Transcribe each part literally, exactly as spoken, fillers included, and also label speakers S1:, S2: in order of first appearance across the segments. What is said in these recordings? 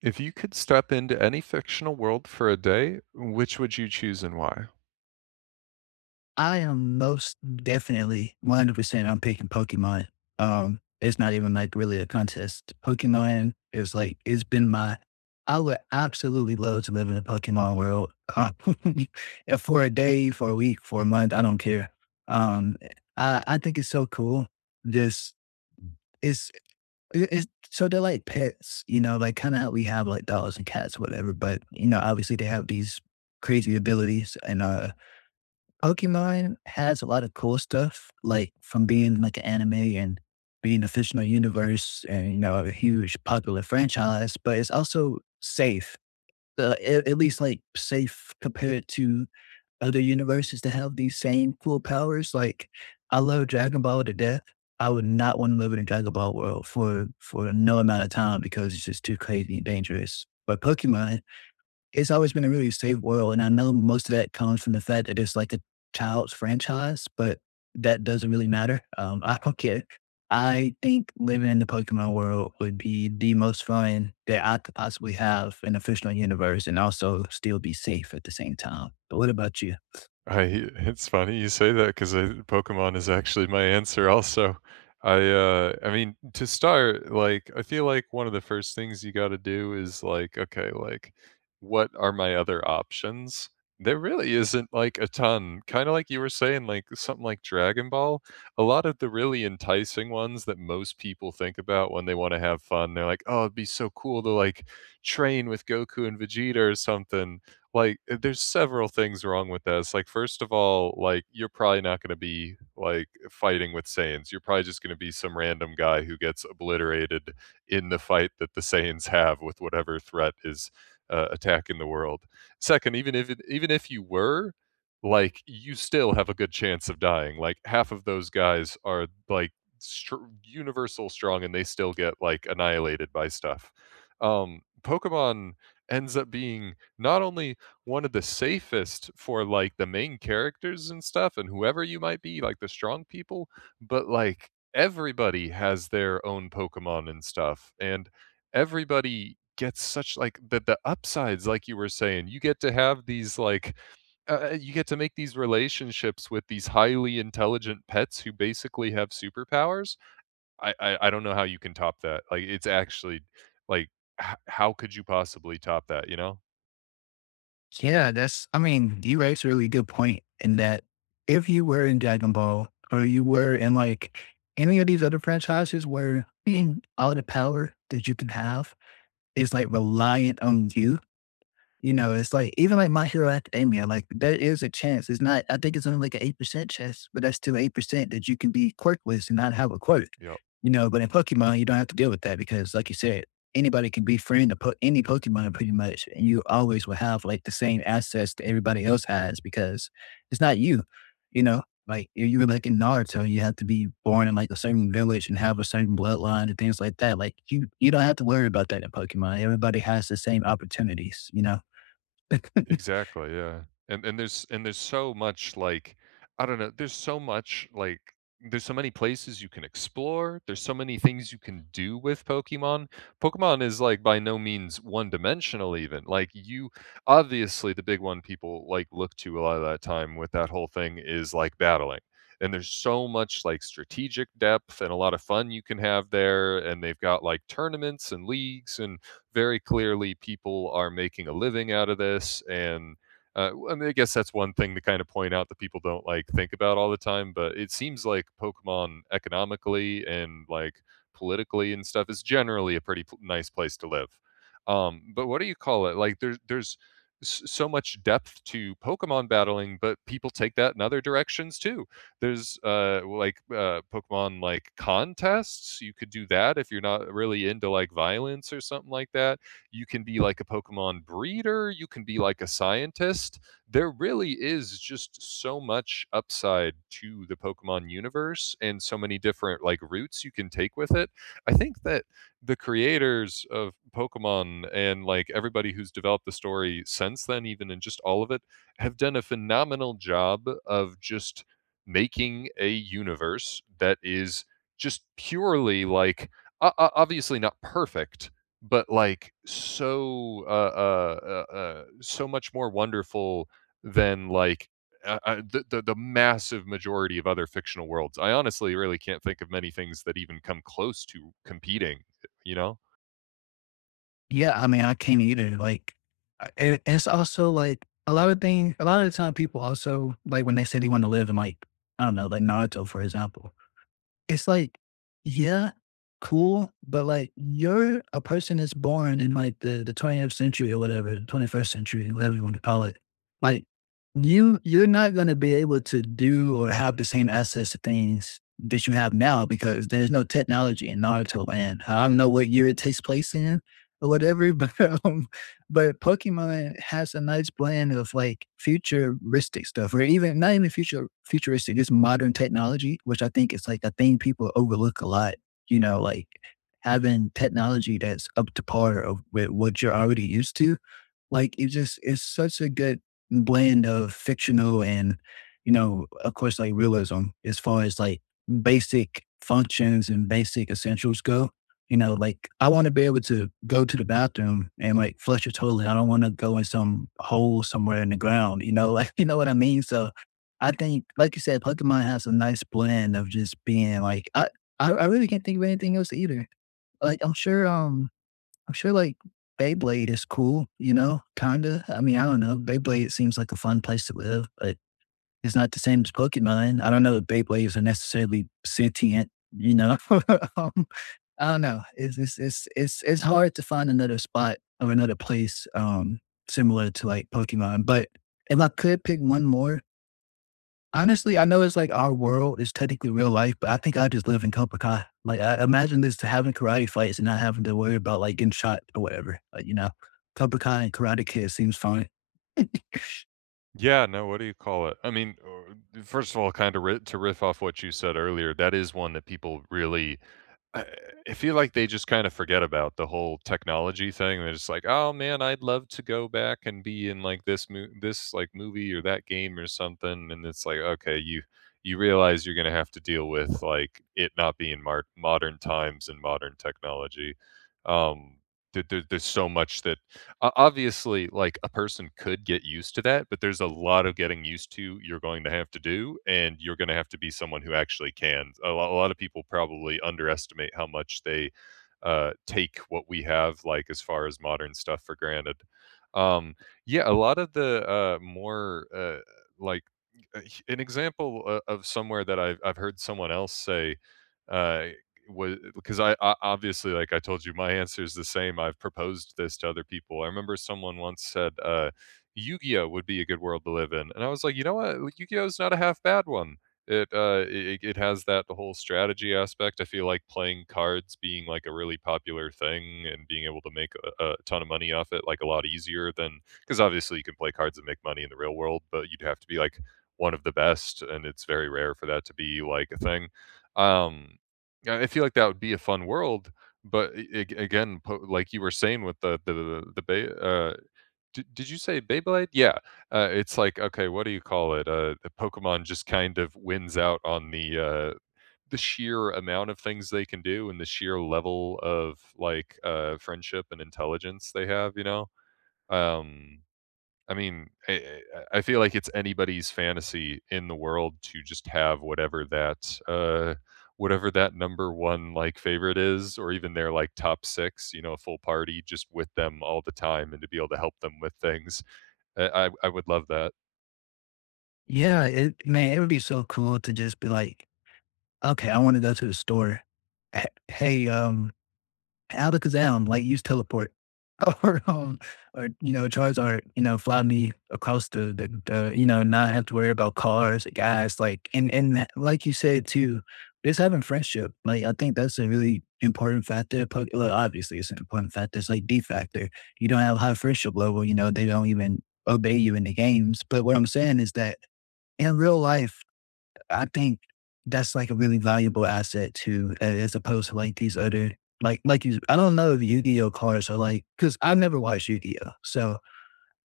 S1: If you could step into any fictional world for a day, which would you choose and why?
S2: I am most definitely one hundred percent I'm picking Pokemon. Um, it's not even like really a contest. Pokemon is like, it's been my, I would absolutely love to live in a Pokemon world. Uh, if for a day, for a week, for a month, I don't care. Um, I, I think it's so cool. Just, it's, it- it's, so they're like pets, you know, like kind of how we have like dogs and cats, or whatever. But, you know, obviously they have these crazy abilities and, uh, Pokemon has a lot of cool stuff, like from being like an anime and being a fictional universe and, you know, a huge popular franchise, but it's also safe. Uh, at, at least like safe compared to other universes that have these same cool powers. Like I love Dragon Ball to death. I would not want to live in a Dragon Ball world for for no amount of time because it's just too crazy and dangerous. But Pokemon it's always been a really safe world, and I know most of that comes from the fact that it's like a child's franchise, but that doesn't really matter. Um, I don't care. I think living in the Pokemon world would be the most fun that I could possibly have in a fictional universe and also still be safe at the same time. But what about you?
S1: I it's funny you say that because Pokemon is actually my answer also. I, uh I mean, to start, like, I feel like one of the first things you gotta do is, like, okay, like, what are my other options? There really isn't, like, a ton. Kinda like you were saying, like, something like Dragon Ball, a lot of the really enticing ones that most people think about when they wanna have fun, they're like, "Oh, it'd be so cool to, like, train with Goku and Vegeta or something." Like, eh, there's several things wrong with this. Like, first of all, like, you're probably not gonna be, like, fighting with Saiyans. You're probably just gonna be some random guy who gets obliterated in the fight that the Saiyans have with whatever threat is, uh, attacking the world. Second, even if it even if you were, like, you still have a good chance of dying. Like, half of those guys are, like, str universal strong, and they still get, like, annihilated by stuff. Um, Pokemon ends up being not only one of the safest for, like, the main characters and stuff and whoever you might be, like, the strong people, but, like, everybody has their own Pokemon and stuff, and everybody gets such, like, the the upsides, like you were saying, you get to have these, like, uh uh, you get to make these relationships with these highly intelligent pets who basically have superpowers. I I I don't know how you can top that. Like, it's actually like, h how could you possibly top that, you know?
S2: Yeah, that's, I mean, you raised a really good point in that if you were in Dragon Ball or you were in like any of these other franchises where all the power that you can have is like reliant on you you know, it's like even like My Hero Academia, like there is a chance. It's not I think it's only like an eight percent chance, but that's still eight percent that you can be quirkless and not have a quirk.
S1: Yeah.
S2: You know, but in Pokemon, you don't have to deal with that because like you said, anybody can befriend a po- any Pokemon pretty much, and you always will have like the same access that everybody else has because it's not you, you know? Like if you were like in Naruto, you have to be born in like a certain village and have a certain bloodline and things like that. Like you, you don't have to worry about that in Pokemon. Everybody has the same opportunities, you know.
S1: Exactly, yeah. And and there's and there's so much like, I don't know, there's so much like, there's so many places you can explore, there's so many things you can do with Pokemon. Pokemon is like by no means one-dimensional even. Like you Obviously, the big one people like look to a lot of that time with that whole thing is like battling. And there's so much like strategic depth and a lot of fun you can have there, and they've got like tournaments and leagues, and very clearly people are making a living out of this. And uh, I, mean, I guess that's one thing to kind of point out that people don't like think about all the time, but it seems like Pokemon economically and like politically and stuff is generally a pretty pl- nice place to live. Um but what do you call it, like, there's there's s- so much depth to Pokemon battling, but people take that in other directions too. There's uh like uh Pokemon like contests. You could do that if you're not really into like violence or something like that. You can be like a Pokemon breeder, you can be like a scientist. There really is just so much upside to the Pokemon universe and so many different like routes you can take with it. I think that the creators of Pokemon and like everybody who's developed the story since then, even, and just all of it, have done a phenomenal job of just making a universe that is just purely like, o- o- obviously not perfect, but like so uh, uh, uh, uh so much more wonderful than like, uh, uh, the, the the massive majority of other fictional worlds. I honestly really can't think of many things that even come close to competing, you know?
S2: Yeah, I mean, I can't either. Like, I- it, it's also like a lot of things. A lot of the time, people also like when they say they want to live in like I don't know, like Naruto, for example. It's like, yeah, cool, but, like, you're a person that's born in, like, the the twentieth century or whatever, the twenty-first century, whatever you want to call it. Like, you you're not gonna be able to do or have the same access to things that you have now because there's no technology in Naruto, and I don't know what year it takes place in or whatever, but, um but Pokemon has a nice blend of like futuristic stuff, or even not even future futuristic, just modern technology, which I think is like a thing people overlook a lot. You know, like having technology that's up to par of with what you're already used to like, it just it's such a good blend of fictional and, you know, of course, like, realism as far as, like, basic functions and basic essentials go. You know, like, I wanna be able to go to the bathroom and, like, flush a toilet. I don't wanna go in some hole somewhere in the ground, you know? Like, you know what I mean? So, I think, like you said, Pokemon has a nice blend of just being, like I I I really can't think of anything else either. Like, I'm sure, um I feel like Beyblade is cool, you know, kinda. I mean, I don't know. Beyblade seems like a fun place to live, but it's not the same as Pokemon. I don't know if Beyblades are necessarily sentient, you know? Um, I don't know. It's it's it's it's it's hard to find another spot or another place, um, similar to, like, Pokemon, but if I could pick one more honestly, I know it's like our world is technically real life, but I think I just live in Copaca. Like, I imagine this to having karate fights and not having to worry about like getting shot or whatever. Like, you know, Copaca and Karate Kid seems fine.
S1: Yeah, no, what do you call it? I mean, uh, first of all, kind of ri- to riff off what you said earlier, that is one that people really. I I feel like they just kinda forget about the whole technology thing. They're just like, "Oh, man, I'd love to go back and be in, like, this mo this, like, movie or that game or something," and it's like, "Okay, you you realize you're gonna have to deal with, like, it not being mar modern times and modern technology." Um, there there there's so much that O obviously, like, a person could get used to that, but there's a lot of getting used to you're going to have to do, and you're gonna have to be someone who actually can. A lot a lot of people probably underestimate how much they, uh, take what we have, like, as far as modern stuff for granted. Um, yeah, a lot of the, uh, more, uh, like, uh, h- an example o of somewhere that I've I've heard someone else say, uh was because I, I obviously like i told you my answer is the same. I've proposed this to other people. I remember someone once said uh Yu-Gi-Oh would be a good world to live in, and I was like, you know what, yu gi oh is not a half bad one. It uh it, it has that whole strategy aspect. I feel like playing cards being like a really popular thing and being able to make a, a ton of money off it, like, a lot easier than, because obviously you can play cards and make money in the real world, but you'd have to be like one of the best, and it's very rare for that to be like a thing. um yeah, I feel like that would be a fun world, but a ag again, po like you were saying, with the the the the Bey, uh, di did you say Beyblade? Yeah, uh, it's like, okay, what do you call it? Uh, the Pokemon just kind of wins out on the, uh, the sheer amount of things they can do, and the sheer level of, like, uh, friendship and intelligence they have, you know? Um I mean, I I I feel like it's anybody's fantasy in the world to just have whatever that, uh, whatever that number one, like, favorite is, or even their, like, top six, you know, a full party just with them all the time, and to be able to help them with things. I I I would love that.
S2: Yeah, it, man, it would be so cool to just be like, okay, I want to go to the store. H- Hey, um, Alakazam, like use teleport, or um, or you know Charizard, you know fly me across the, the the you know not have to worry about cars, guys. Like and and like you said too, just having friendship. Like I think that's a really important factor. Po- Well, obviously it's an important factor. It's like D factor. You don't have high friendship level, you know they don't even obey you in the games. But what I'm saying is that in real life, I think that's like a really valuable asset too, a- as opposed to like these other like like you. I don't know if Yu-Gi-Oh cards are like because I've never watched Yu-Gi-Oh. So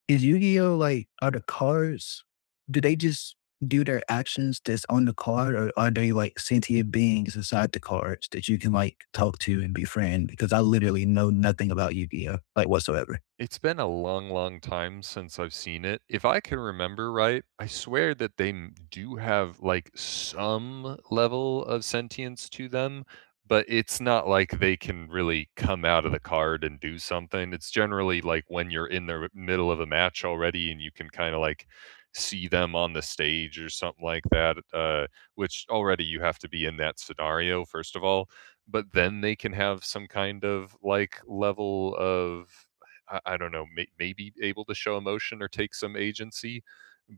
S2: is Yu-Gi-Oh like are the cards? Do they just do their actions that's on the card, or are they like sentient beings inside the cards that you can like talk to and befriend? Because I literally know nothing about Yu-Gi-Oh like whatsoever.
S1: It's been a long, long time since I've seen it. If I can remember right, I swear that they m do have, like, some level of sentience to them, but it's not like they can really come out of the card and do something. It's generally, like, when you're in the middle of a match already and you can kinda, like, see them on the stage or something like that, uh, which already you have to be in that scenario, first of all, but then they can have some kind of, like, level of, I, I don't know, may, maybe able to show emotion or take some agency.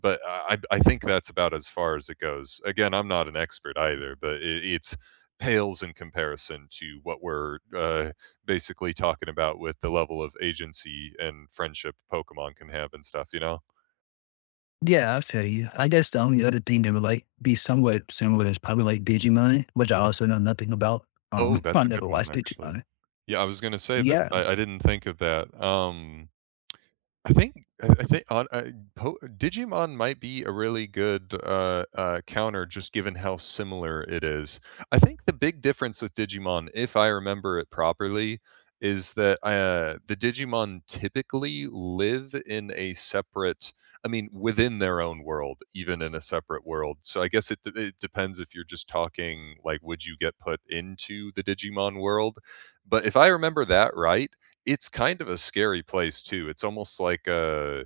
S1: But I, I think that's about as far as it goes. Again, I'm not an expert either, but it, it's pales in comparison to what we're uh, basically talking about, with the level of agency and friendship Pokemon can have and stuff, you know?
S2: Yeah, I feel you. I guess the only other thing that would like be somewhat similar is probably like Digimon, which I also know nothing about.
S1: Oh,
S2: Um, I
S1: that's a good
S2: never
S1: one,
S2: watched
S1: actually.
S2: Digimon.
S1: Yeah, I was going to say that
S2: Yeah,
S1: I, I didn't think of that. Um, I think I I think on uh, po Digimon might be a really good, uh, uh, counter, just given how similar it is. I think the big difference with Digimon, if I remember it properly, is that, uh, the Digimon typically live in a separate, I mean, within their own world, even in a separate world. So I guess it d it depends if you're just talking, like, would you get put into the Digimon world? But if I remember that right, it's kind of a scary place too. It's almost like a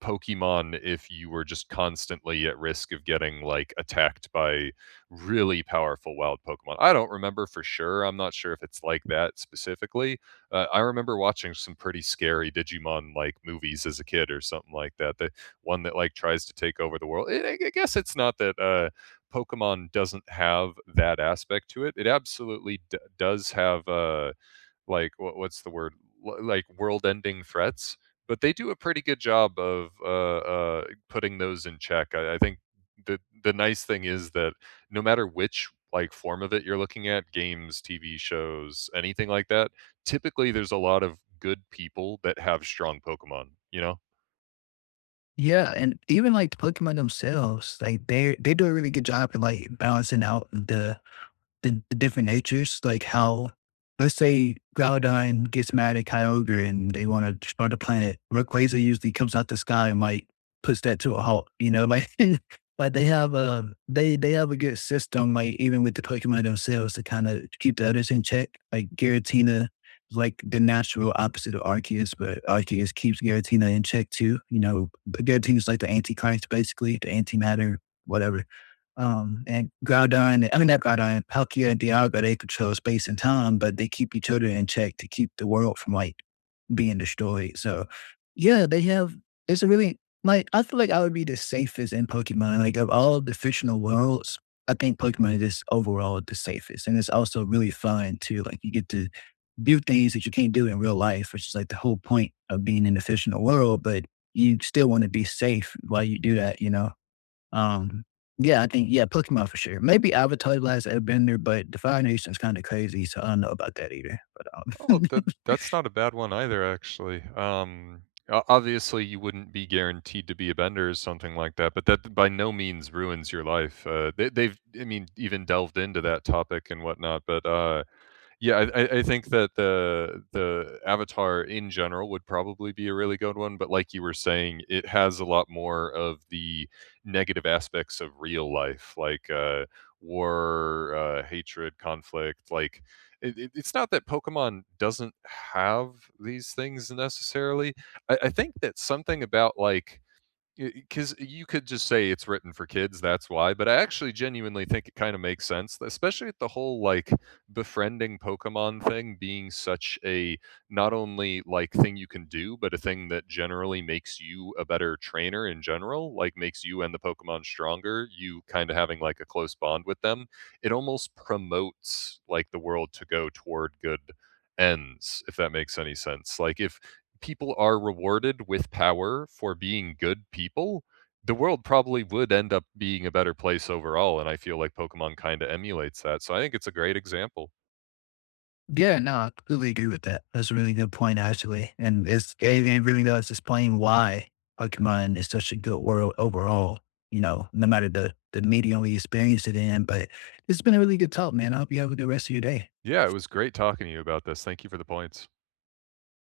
S1: Pokemon if you were just constantly at risk of getting, like, attacked by really powerful wild Pokemon. I don't remember for sure, I'm not sure if it's like that specifically. Uh, I remember watching some pretty scary Digimon, like, movies as a kid or something like that. The one that, like, tries to take over the world. I I guess it's not that, uh, Pokemon doesn't have that aspect to it. It absolutely d does have, uh like what what's the word L- like world-ending threats, but they do a pretty good job of uh, uh, putting those in check. I, I think the the nice thing is that no matter which like form of it you're looking at, games, T V shows, anything like that, typically there's a lot of good people that have strong Pokemon, you know.
S2: yeah, and even like the Pokemon themselves, like they they do a really good job in like balancing out the the, the different natures, like how, let's say Groudon gets mad at Kyogre and they want to destroy the planet. Rayquaza usually comes out the sky and like puts that to a halt. You know, like like they have a they they have a good system, like even with the Pokemon themselves to kind of keep the others in check. Like Giratina is like the natural opposite of Arceus, but Arceus keeps Giratina in check too. You know, Giratina's like the anti antichrist basically, the antimatter, whatever. Um, and Groudon, I mean not Groudon, Palkia and Dialga, they control space and time, but they keep each other in check to keep the world from like being destroyed. So yeah, they have. It's a really like I feel like I would be the safest in Pokemon. Like of all the fictional worlds, I think Pokemon is just overall the safest, and it's also really fun too. Like you get to do things that you can't do in real life, which is like the whole point of being in the fictional world. But you still want to be safe while you do that, you know. Um, yeah, I think yeah, Pokemon for sure. Maybe Avatar: Last Airbender, but Defy Nation's kind of crazy, so I don't know about that either. But
S1: Oh,
S2: um,
S1: that that's not a bad one either, actually. Um, o- obviously, you wouldn't be guaranteed to be a bender or something like that, but that by no means ruins your life. Uh, they, they've, I mean, even delved into that topic and whatnot, but uh, yeah, I I I think that the the Avatar in general would probably be a really good one, but like you were saying, it has a lot more of the negative aspects of real life, like, uh, war, uh, hatred, conflict, like, it it it's not that Pokemon doesn't have these things necessarily. I I think that something about, like, because you could just say it's written for kids, that's why. But I actually genuinely think it kind of makes sense, especially with the whole like befriending Pokemon thing being such a, not only like thing you can do, but a thing that generally makes you a better trainer in general, like, makes you and the Pokemon stronger, you kind of having like a close bond with them. It almost promotes like the world to go toward good ends, if that makes any sense. Like, if people are rewarded with power for being good people, the world probably would end up being a better place overall. And I feel like Pokemon kind of emulates that. So I think it's a great example.
S2: yeah, no, I completely agree with that. That's a really good point, actually, and it's it it really does explain why Pokemon is such a good world overall. You know, no matter the the medium we experience it in, but it's been a really good talk, man. I hope you have a good rest of your day.
S1: Yeah, it was great talking to you about this. Thank you for the points.